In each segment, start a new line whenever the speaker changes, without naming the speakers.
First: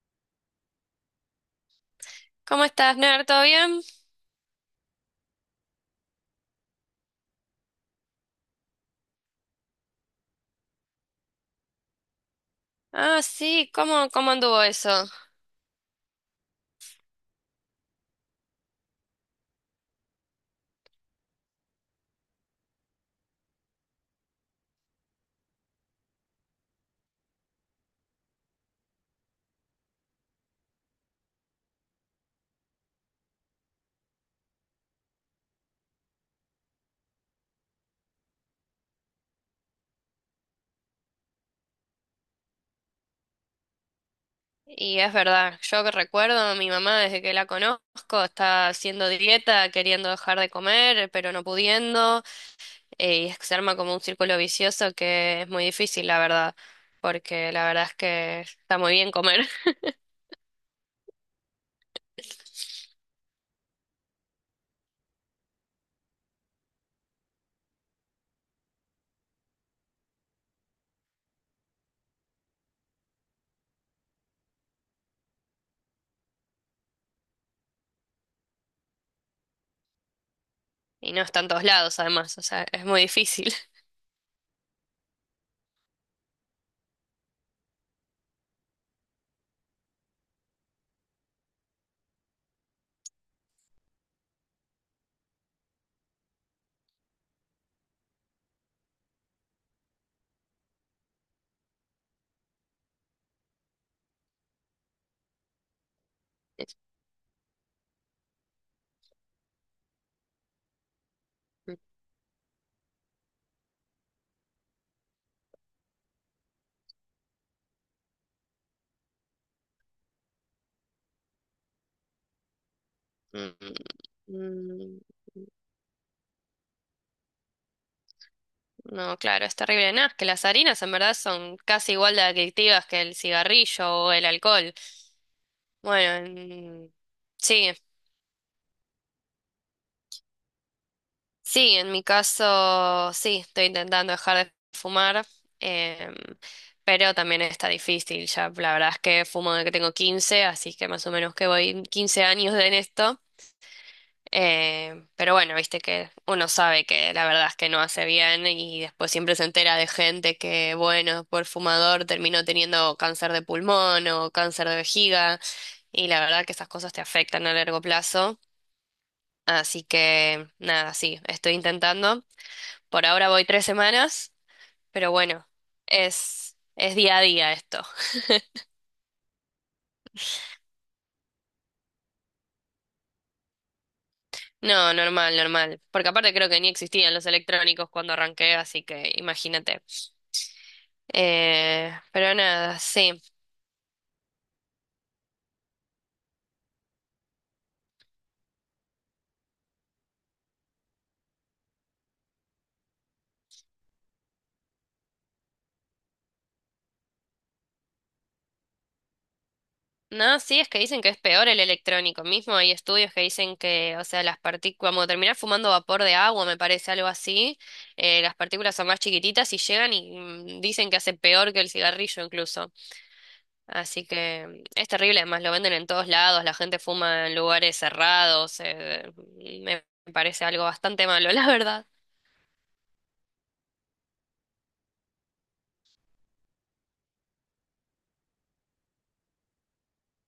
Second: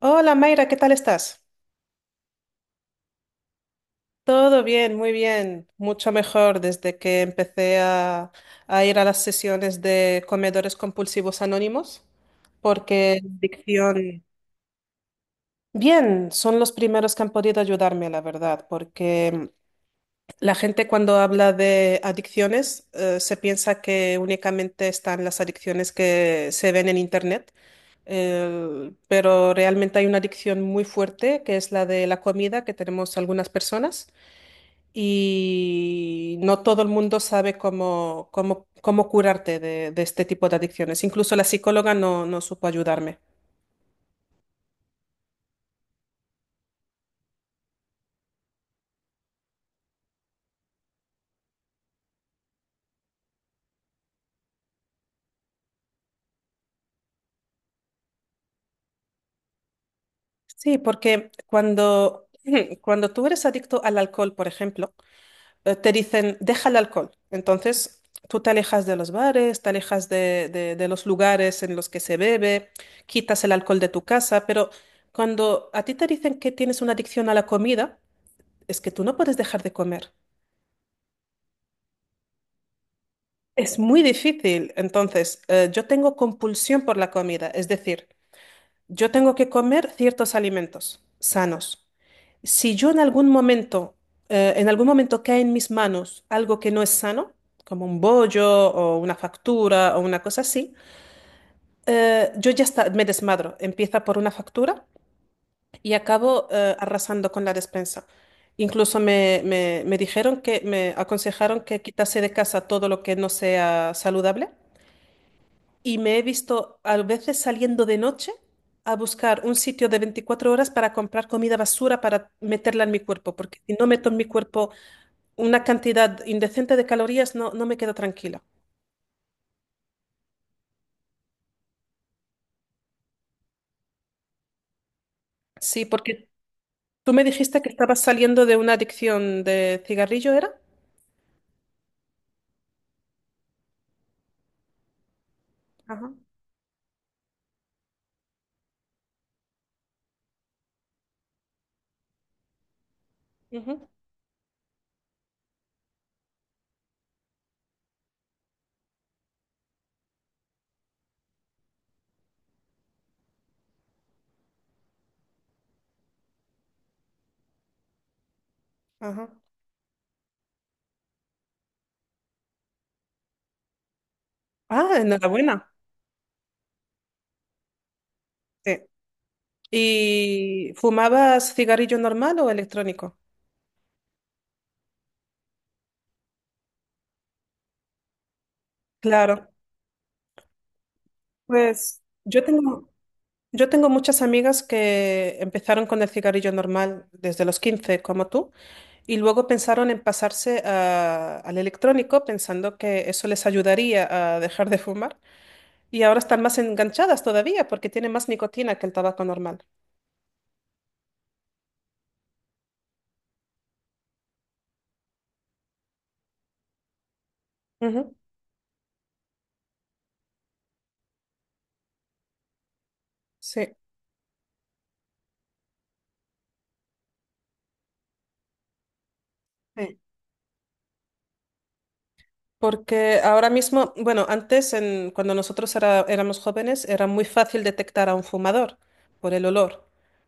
Hola Mayra, ¿qué tal estás?
¿Cómo estás, Ner? ¿Todo bien?
Todo bien, muy bien, mucho mejor desde que empecé a ir a las sesiones de comedores compulsivos anónimos, porque
Ah,
la
sí, ¿cómo,
adicción.
cómo anduvo eso?
Bien, son los primeros que han podido ayudarme, la verdad, porque la gente cuando habla de adicciones se piensa que únicamente están las adicciones que se ven en Internet. Pero realmente hay una adicción muy fuerte, que es la de la comida que tenemos algunas personas. Y no todo el mundo sabe cómo curarte de este tipo de adicciones. Incluso la psicóloga no, no supo ayudarme.
Y es verdad, yo que recuerdo, a mi mamá desde que la conozco está haciendo dieta, queriendo dejar de comer, pero no pudiendo. Y es que se arma como un círculo vicioso que es muy difícil, la verdad, porque la verdad es que está muy bien comer.
Sí, porque cuando, cuando tú eres adicto al alcohol, por ejemplo, te dicen, deja el alcohol. Entonces, tú te alejas de los bares, te alejas de los lugares en los que se bebe, quitas el alcohol de tu casa, pero cuando a ti te dicen que tienes una adicción a la comida, es que tú no puedes dejar de comer.
Y no está en todos lados, además, o sea, es muy difícil.
Es muy difícil. Entonces, yo tengo compulsión por la comida, es decir, yo tengo que comer ciertos alimentos sanos. Si yo en algún momento cae en mis manos algo que no es sano, como un bollo o una factura o una cosa así, yo ya está, me desmadro. Empieza por una factura y acabo, arrasando con la despensa. Incluso me dijeron que me aconsejaron que quitase de casa todo lo que no sea saludable. Y me he visto a veces saliendo de noche a buscar un sitio de 24 horas para comprar comida basura para meterla en mi cuerpo,
Mm,
porque si no meto en mi cuerpo
mm.
una cantidad indecente de calorías, no, no me quedo tranquila.
No, claro, es terrible. Nada, es que las harinas en verdad son casi igual de adictivas que el cigarrillo o el alcohol.
Sí,
Bueno,
porque tú me dijiste que
sí,
estabas saliendo de una adicción de cigarrillo, ¿era?
sí, en mi caso sí, estoy intentando dejar de fumar.
Ajá.
em, pero también está difícil. Ya la verdad es que fumo desde que tengo 15, así que más o menos que voy 15 años en esto.
Ujú.
Pero bueno, viste que uno sabe que la verdad es que no hace bien, y después siempre se entera de gente que, bueno, por fumador terminó teniendo cáncer de pulmón o cáncer de vejiga, y la verdad que esas cosas te afectan a largo plazo.
Ajá.
Así que nada, sí, estoy intentando. Por ahora voy 3 semanas,
Ah,
pero bueno,
enhorabuena.
es día a día esto.
Sí. ¿Y fumabas cigarrillo normal o electrónico?
No, normal, normal. Porque aparte creo que ni existían los electrónicos cuando arranqué, así que
Claro.
imagínate.
Pues
Pero
yo
nada,
tengo.
sí.
Yo tengo muchas amigas que empezaron con el cigarrillo normal desde los 15, como tú, y luego pensaron en pasarse al electrónico pensando que eso les ayudaría a dejar de fumar. Y ahora están más enganchadas todavía porque tiene más nicotina que el tabaco normal.
No, sí, es que dicen que es peor el electrónico mismo. Hay estudios que dicen que, o sea, las partículas, como terminar fumando vapor de agua, me parece algo así.
Ujú.
Las partículas son más chiquititas y llegan, y dicen que hace peor que el cigarrillo incluso.
Sí.
Así que es terrible, además lo venden en todos lados, la gente fuma en lugares cerrados, me
Sí.
parece algo bastante malo, la verdad.
Porque ahora mismo, bueno, antes cuando nosotros éramos jóvenes era muy fácil detectar a un fumador por el olor.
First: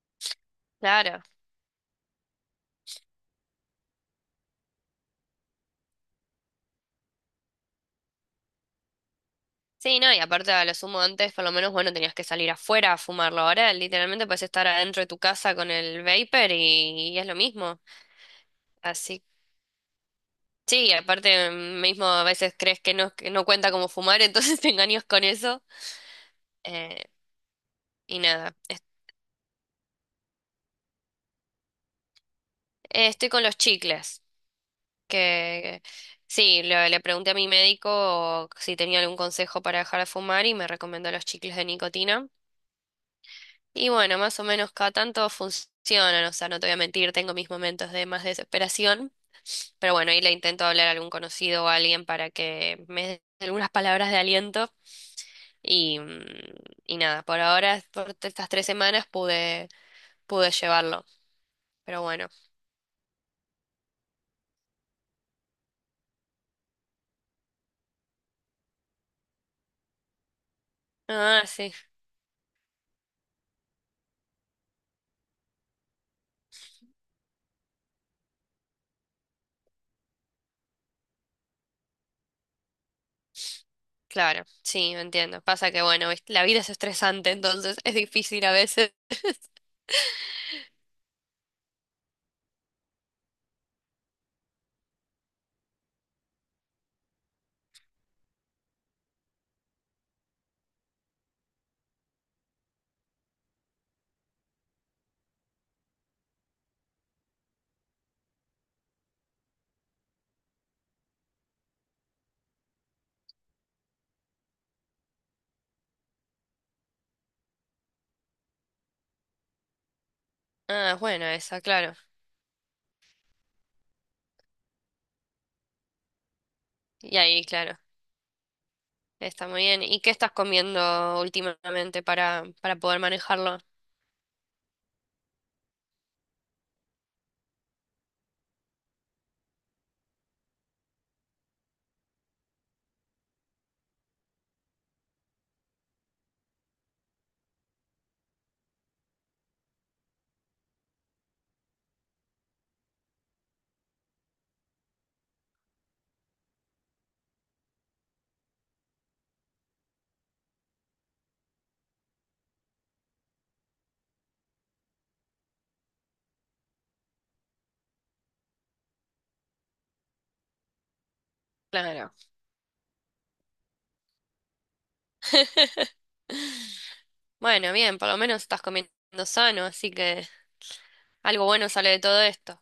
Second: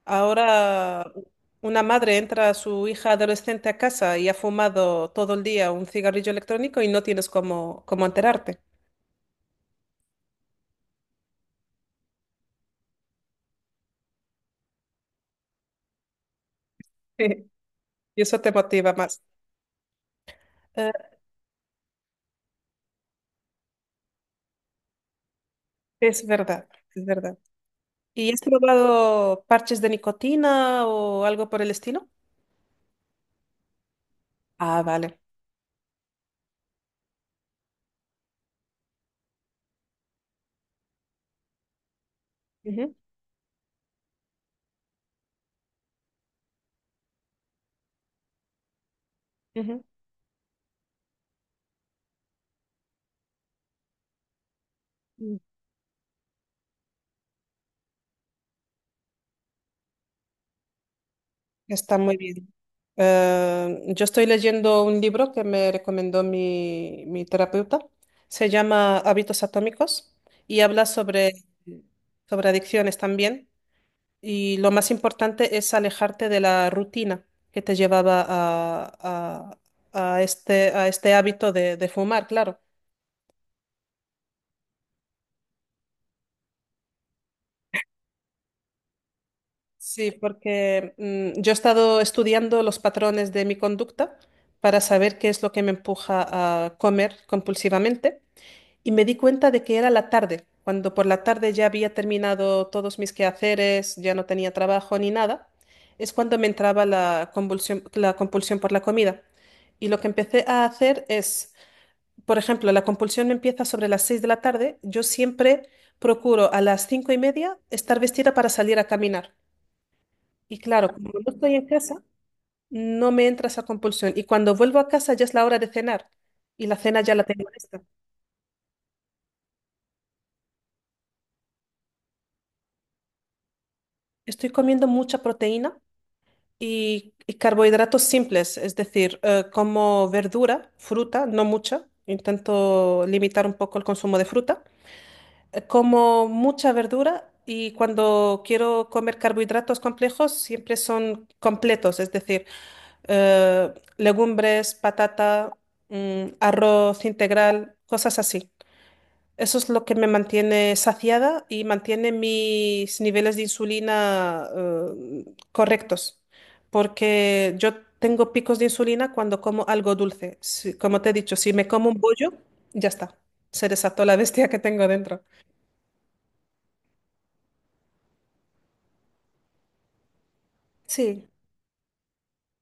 Ahora
Claro.
una madre entra a su hija adolescente a casa y ha fumado todo el día un cigarrillo electrónico y no tienes cómo enterarte.
Sí, no, y aparte a lo sumo antes, por lo menos, bueno, tenías que salir afuera a fumarlo. Ahora literalmente puedes estar adentro de tu casa con el vapor, y es lo mismo.
Y eso te motiva más.
Así, sí,
Eh,
aparte mismo a veces crees que no cuenta como fumar, entonces te engañas con eso.
es verdad,
Eh,
es verdad.
y
¿Y has
nada,
probado parches de nicotina o algo por el estilo?
estoy con los chicles,
Ah, vale.
que sí, le pregunté a mi médico si tenía algún consejo para dejar de fumar y me recomendó los chicles de nicotina.
Ujú,
Y bueno, más o menos cada tanto funcionan, o sea, no te voy a mentir, tengo mis momentos de más desesperación,
ujú.
pero bueno, ahí le intento hablar a algún conocido o a alguien para que me dé algunas palabras de aliento y, mm, y nada. Por ahora, por estas 3 semanas pude llevarlo,
Está
pero
muy
bueno.
bien. Yo estoy leyendo un libro que me recomendó mi terapeuta. Se llama Hábitos Atómicos y habla sobre,
Ah, sí,
sobre adicciones también. Y lo más importante es alejarte de la rutina que te llevaba a este hábito de fumar, claro.
claro, sí, entiendo. Pasa que bueno, viste, la vida es estresante, entonces es difícil a veces.
Sí, porque yo he estado estudiando los patrones de mi conducta para saber qué es lo que me empuja a comer compulsivamente. Y me di cuenta de que era la tarde, cuando por la tarde ya había terminado todos mis quehaceres, ya no tenía trabajo ni nada, es cuando me entraba la convulsión, la compulsión por la comida. Y lo que empecé a hacer es, por ejemplo, la compulsión me empieza sobre las 6 de la tarde, yo siempre procuro a las 5:30 estar vestida para salir a caminar. Y claro,
Ah,
como no
bueno,
estoy
esa,
en
claro.
casa, no me entra esa compulsión. Y cuando vuelvo a casa ya es la hora de cenar y la cena ya
Y
la
ahí,
tengo
claro.
lista.
Está muy bien. ¿Y qué estás comiendo últimamente para poder manejarlo?
Estoy comiendo mucha proteína y carbohidratos simples, es decir, como verdura, fruta, no mucha, intento limitar un poco el consumo de fruta, como mucha verdura y cuando quiero comer carbohidratos complejos siempre son completos, es decir, legumbres, patata, arroz integral, cosas así. Eso es lo que me mantiene saciada y mantiene mis niveles de insulina correctos, porque yo tengo picos de insulina cuando como algo dulce. Como te he dicho, si me como un
Claro.
bollo, ya está, se desató la bestia que tengo dentro.
Bueno, bien, por lo menos estás comiendo sano, así que
Sí.
algo bueno sale de todo esto.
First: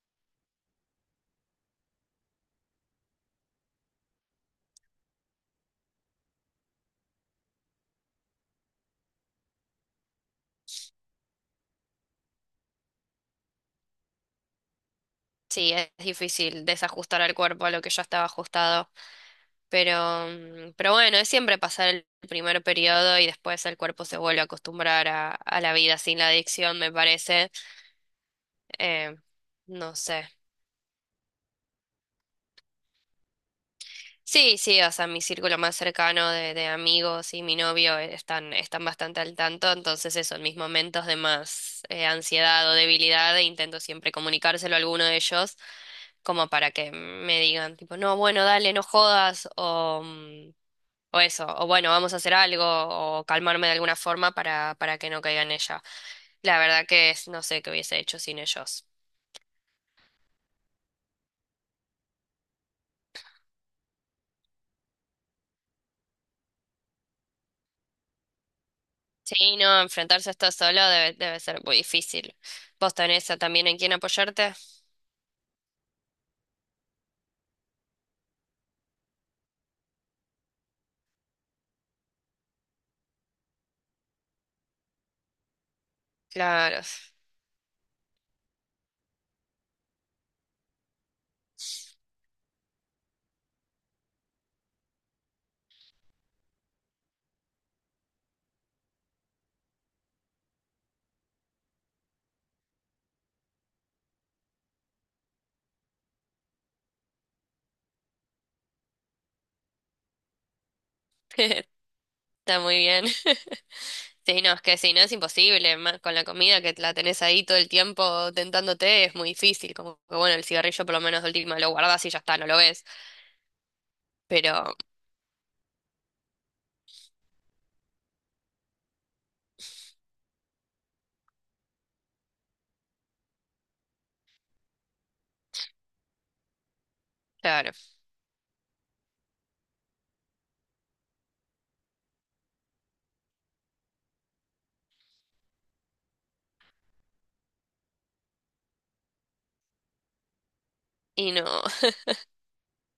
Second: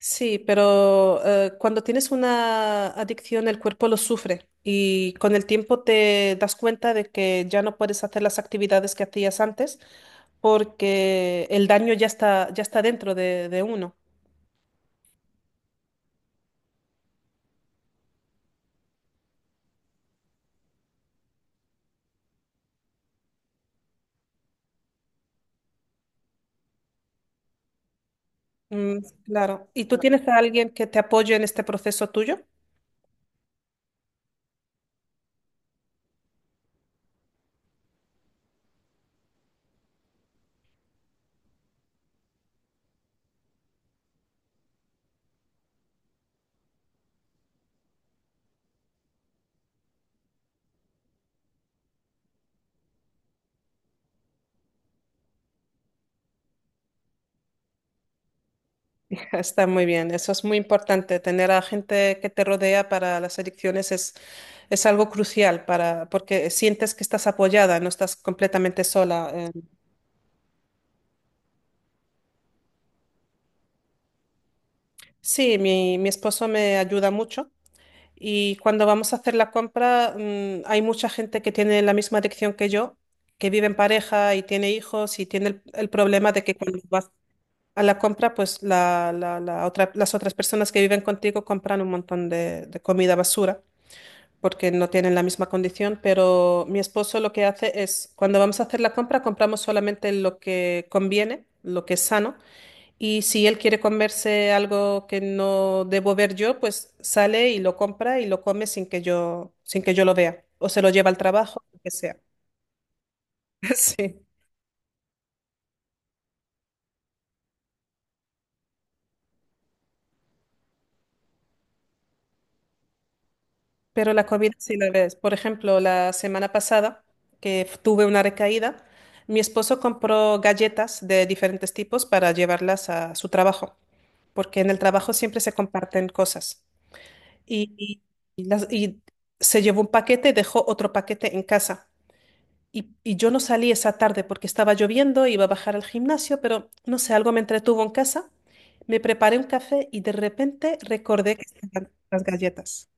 Sí, pero cuando tienes una adicción el cuerpo lo sufre y con el tiempo te das cuenta de que ya no puedes hacer las actividades que hacías antes porque el daño ya está dentro de uno.
Sí, es difícil desajustar al cuerpo a lo que ya estaba ajustado, pero bueno, es siempre pasar el primer periodo y después el cuerpo se vuelve a acostumbrar a la vida sin la adicción, me parece.
Mm,
Eh,
claro. ¿Y
no
tú tienes
sé.
a alguien que te apoye en este proceso tuyo?
Sí, sí, o sea, mi círculo más cercano de amigos y mi novio están bastante al tanto, entonces eso, en mis momentos de más ansiedad o debilidad, intento siempre comunicárselo a alguno de ellos, como para que me digan, tipo, no, bueno, dale, no jodas, o eso, o bueno, vamos a hacer algo, o calmarme de alguna forma para que no caiga en ella. La verdad que es, no sé qué hubiese hecho sin ellos.
Está muy bien, eso es muy importante. Tener a gente que te rodea para las adicciones es algo crucial para, porque sientes que estás apoyada, no estás completamente sola.
Sí, no, enfrentarse a esto solo debe ser muy difícil. ¿Vos tenés también en quién apoyarte?
Sí, mi esposo me ayuda mucho y cuando vamos a hacer la compra, hay mucha gente que tiene la misma adicción que yo, que vive en pareja y tiene hijos y tiene el problema de que cuando
Claro,
vas a la compra, pues las otras personas que viven contigo compran un montón de comida basura porque no tienen la misma condición, pero mi esposo lo que hace es, cuando vamos a hacer la compra, compramos solamente lo que conviene, lo que es sano y si él quiere comerse algo que no debo ver yo, pues sale y lo compra y lo come sin que yo lo vea. O se lo lleva al trabajo, lo que sea.
está muy bien.
Sí.
Sí, no, es que si no es imposible, con la comida que la tenés ahí todo el tiempo tentándote es muy difícil, como que bueno, el cigarrillo por lo menos de última lo guardás y ya está, no lo ves,
Pero la comida
pero
sí la ves. Por ejemplo, la semana pasada, que tuve una recaída, mi esposo compró galletas de diferentes tipos para llevarlas a su trabajo, porque en el trabajo siempre se comparten cosas.
claro,
Y, y- y se llevó un paquete y dejó otro paquete en casa. Y yo no salí esa tarde porque estaba lloviendo, iba a bajar al gimnasio, pero no sé, algo me entretuvo en casa. Me preparé un café y de repente
y
recordé que
no,
estaban las galletas.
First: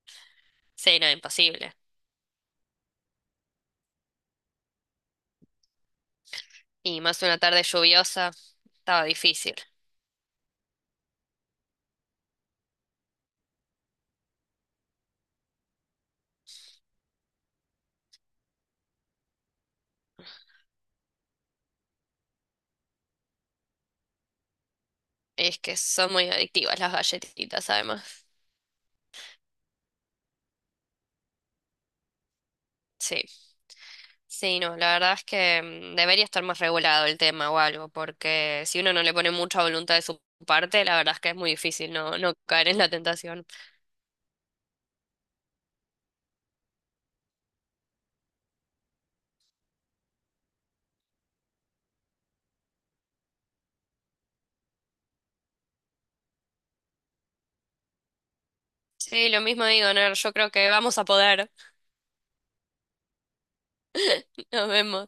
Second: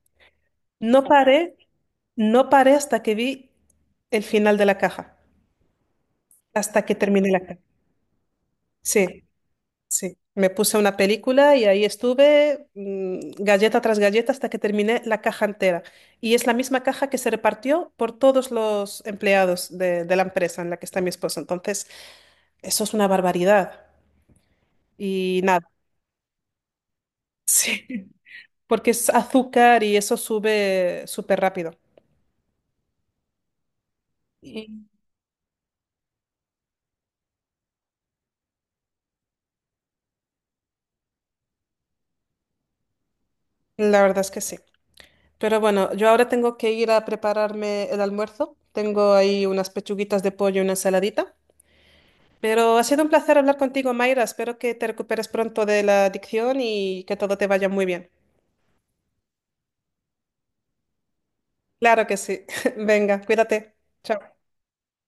sí,
No
no,
paré,
imposible.
no paré hasta que vi el final de la caja, hasta que
Y más
terminé
una
la caja.
tarde lluviosa, estaba
Sí,
difícil.
sí. Me puse una película y ahí estuve, galleta tras galleta, hasta que terminé la caja entera. Y es la misma caja que se repartió por todos los empleados de la empresa en la que está mi esposo. Entonces, eso es una barbaridad. Y
Es
nada,
que son muy adictivas las galletitas,
sí,
además.
porque es azúcar y eso sube súper rápido.
Sí. Sí,
y
no, la verdad es que debería estar más regulado el tema o algo, porque si uno no le pone mucha voluntad de su parte, la verdad es que es muy difícil no, no caer en la tentación.
La verdad es que sí. Pero bueno, yo ahora tengo que ir a prepararme el almuerzo. Tengo ahí unas pechuguitas de pollo y una ensaladita. Pero ha sido un placer hablar contigo, Mayra. Espero que te recuperes pronto de la adicción y que todo te vaya muy bien.
Sí, lo mismo digo, Ner, yo creo que vamos a poder.
Claro que sí. Venga, cuídate. Chao.
Nos vemos.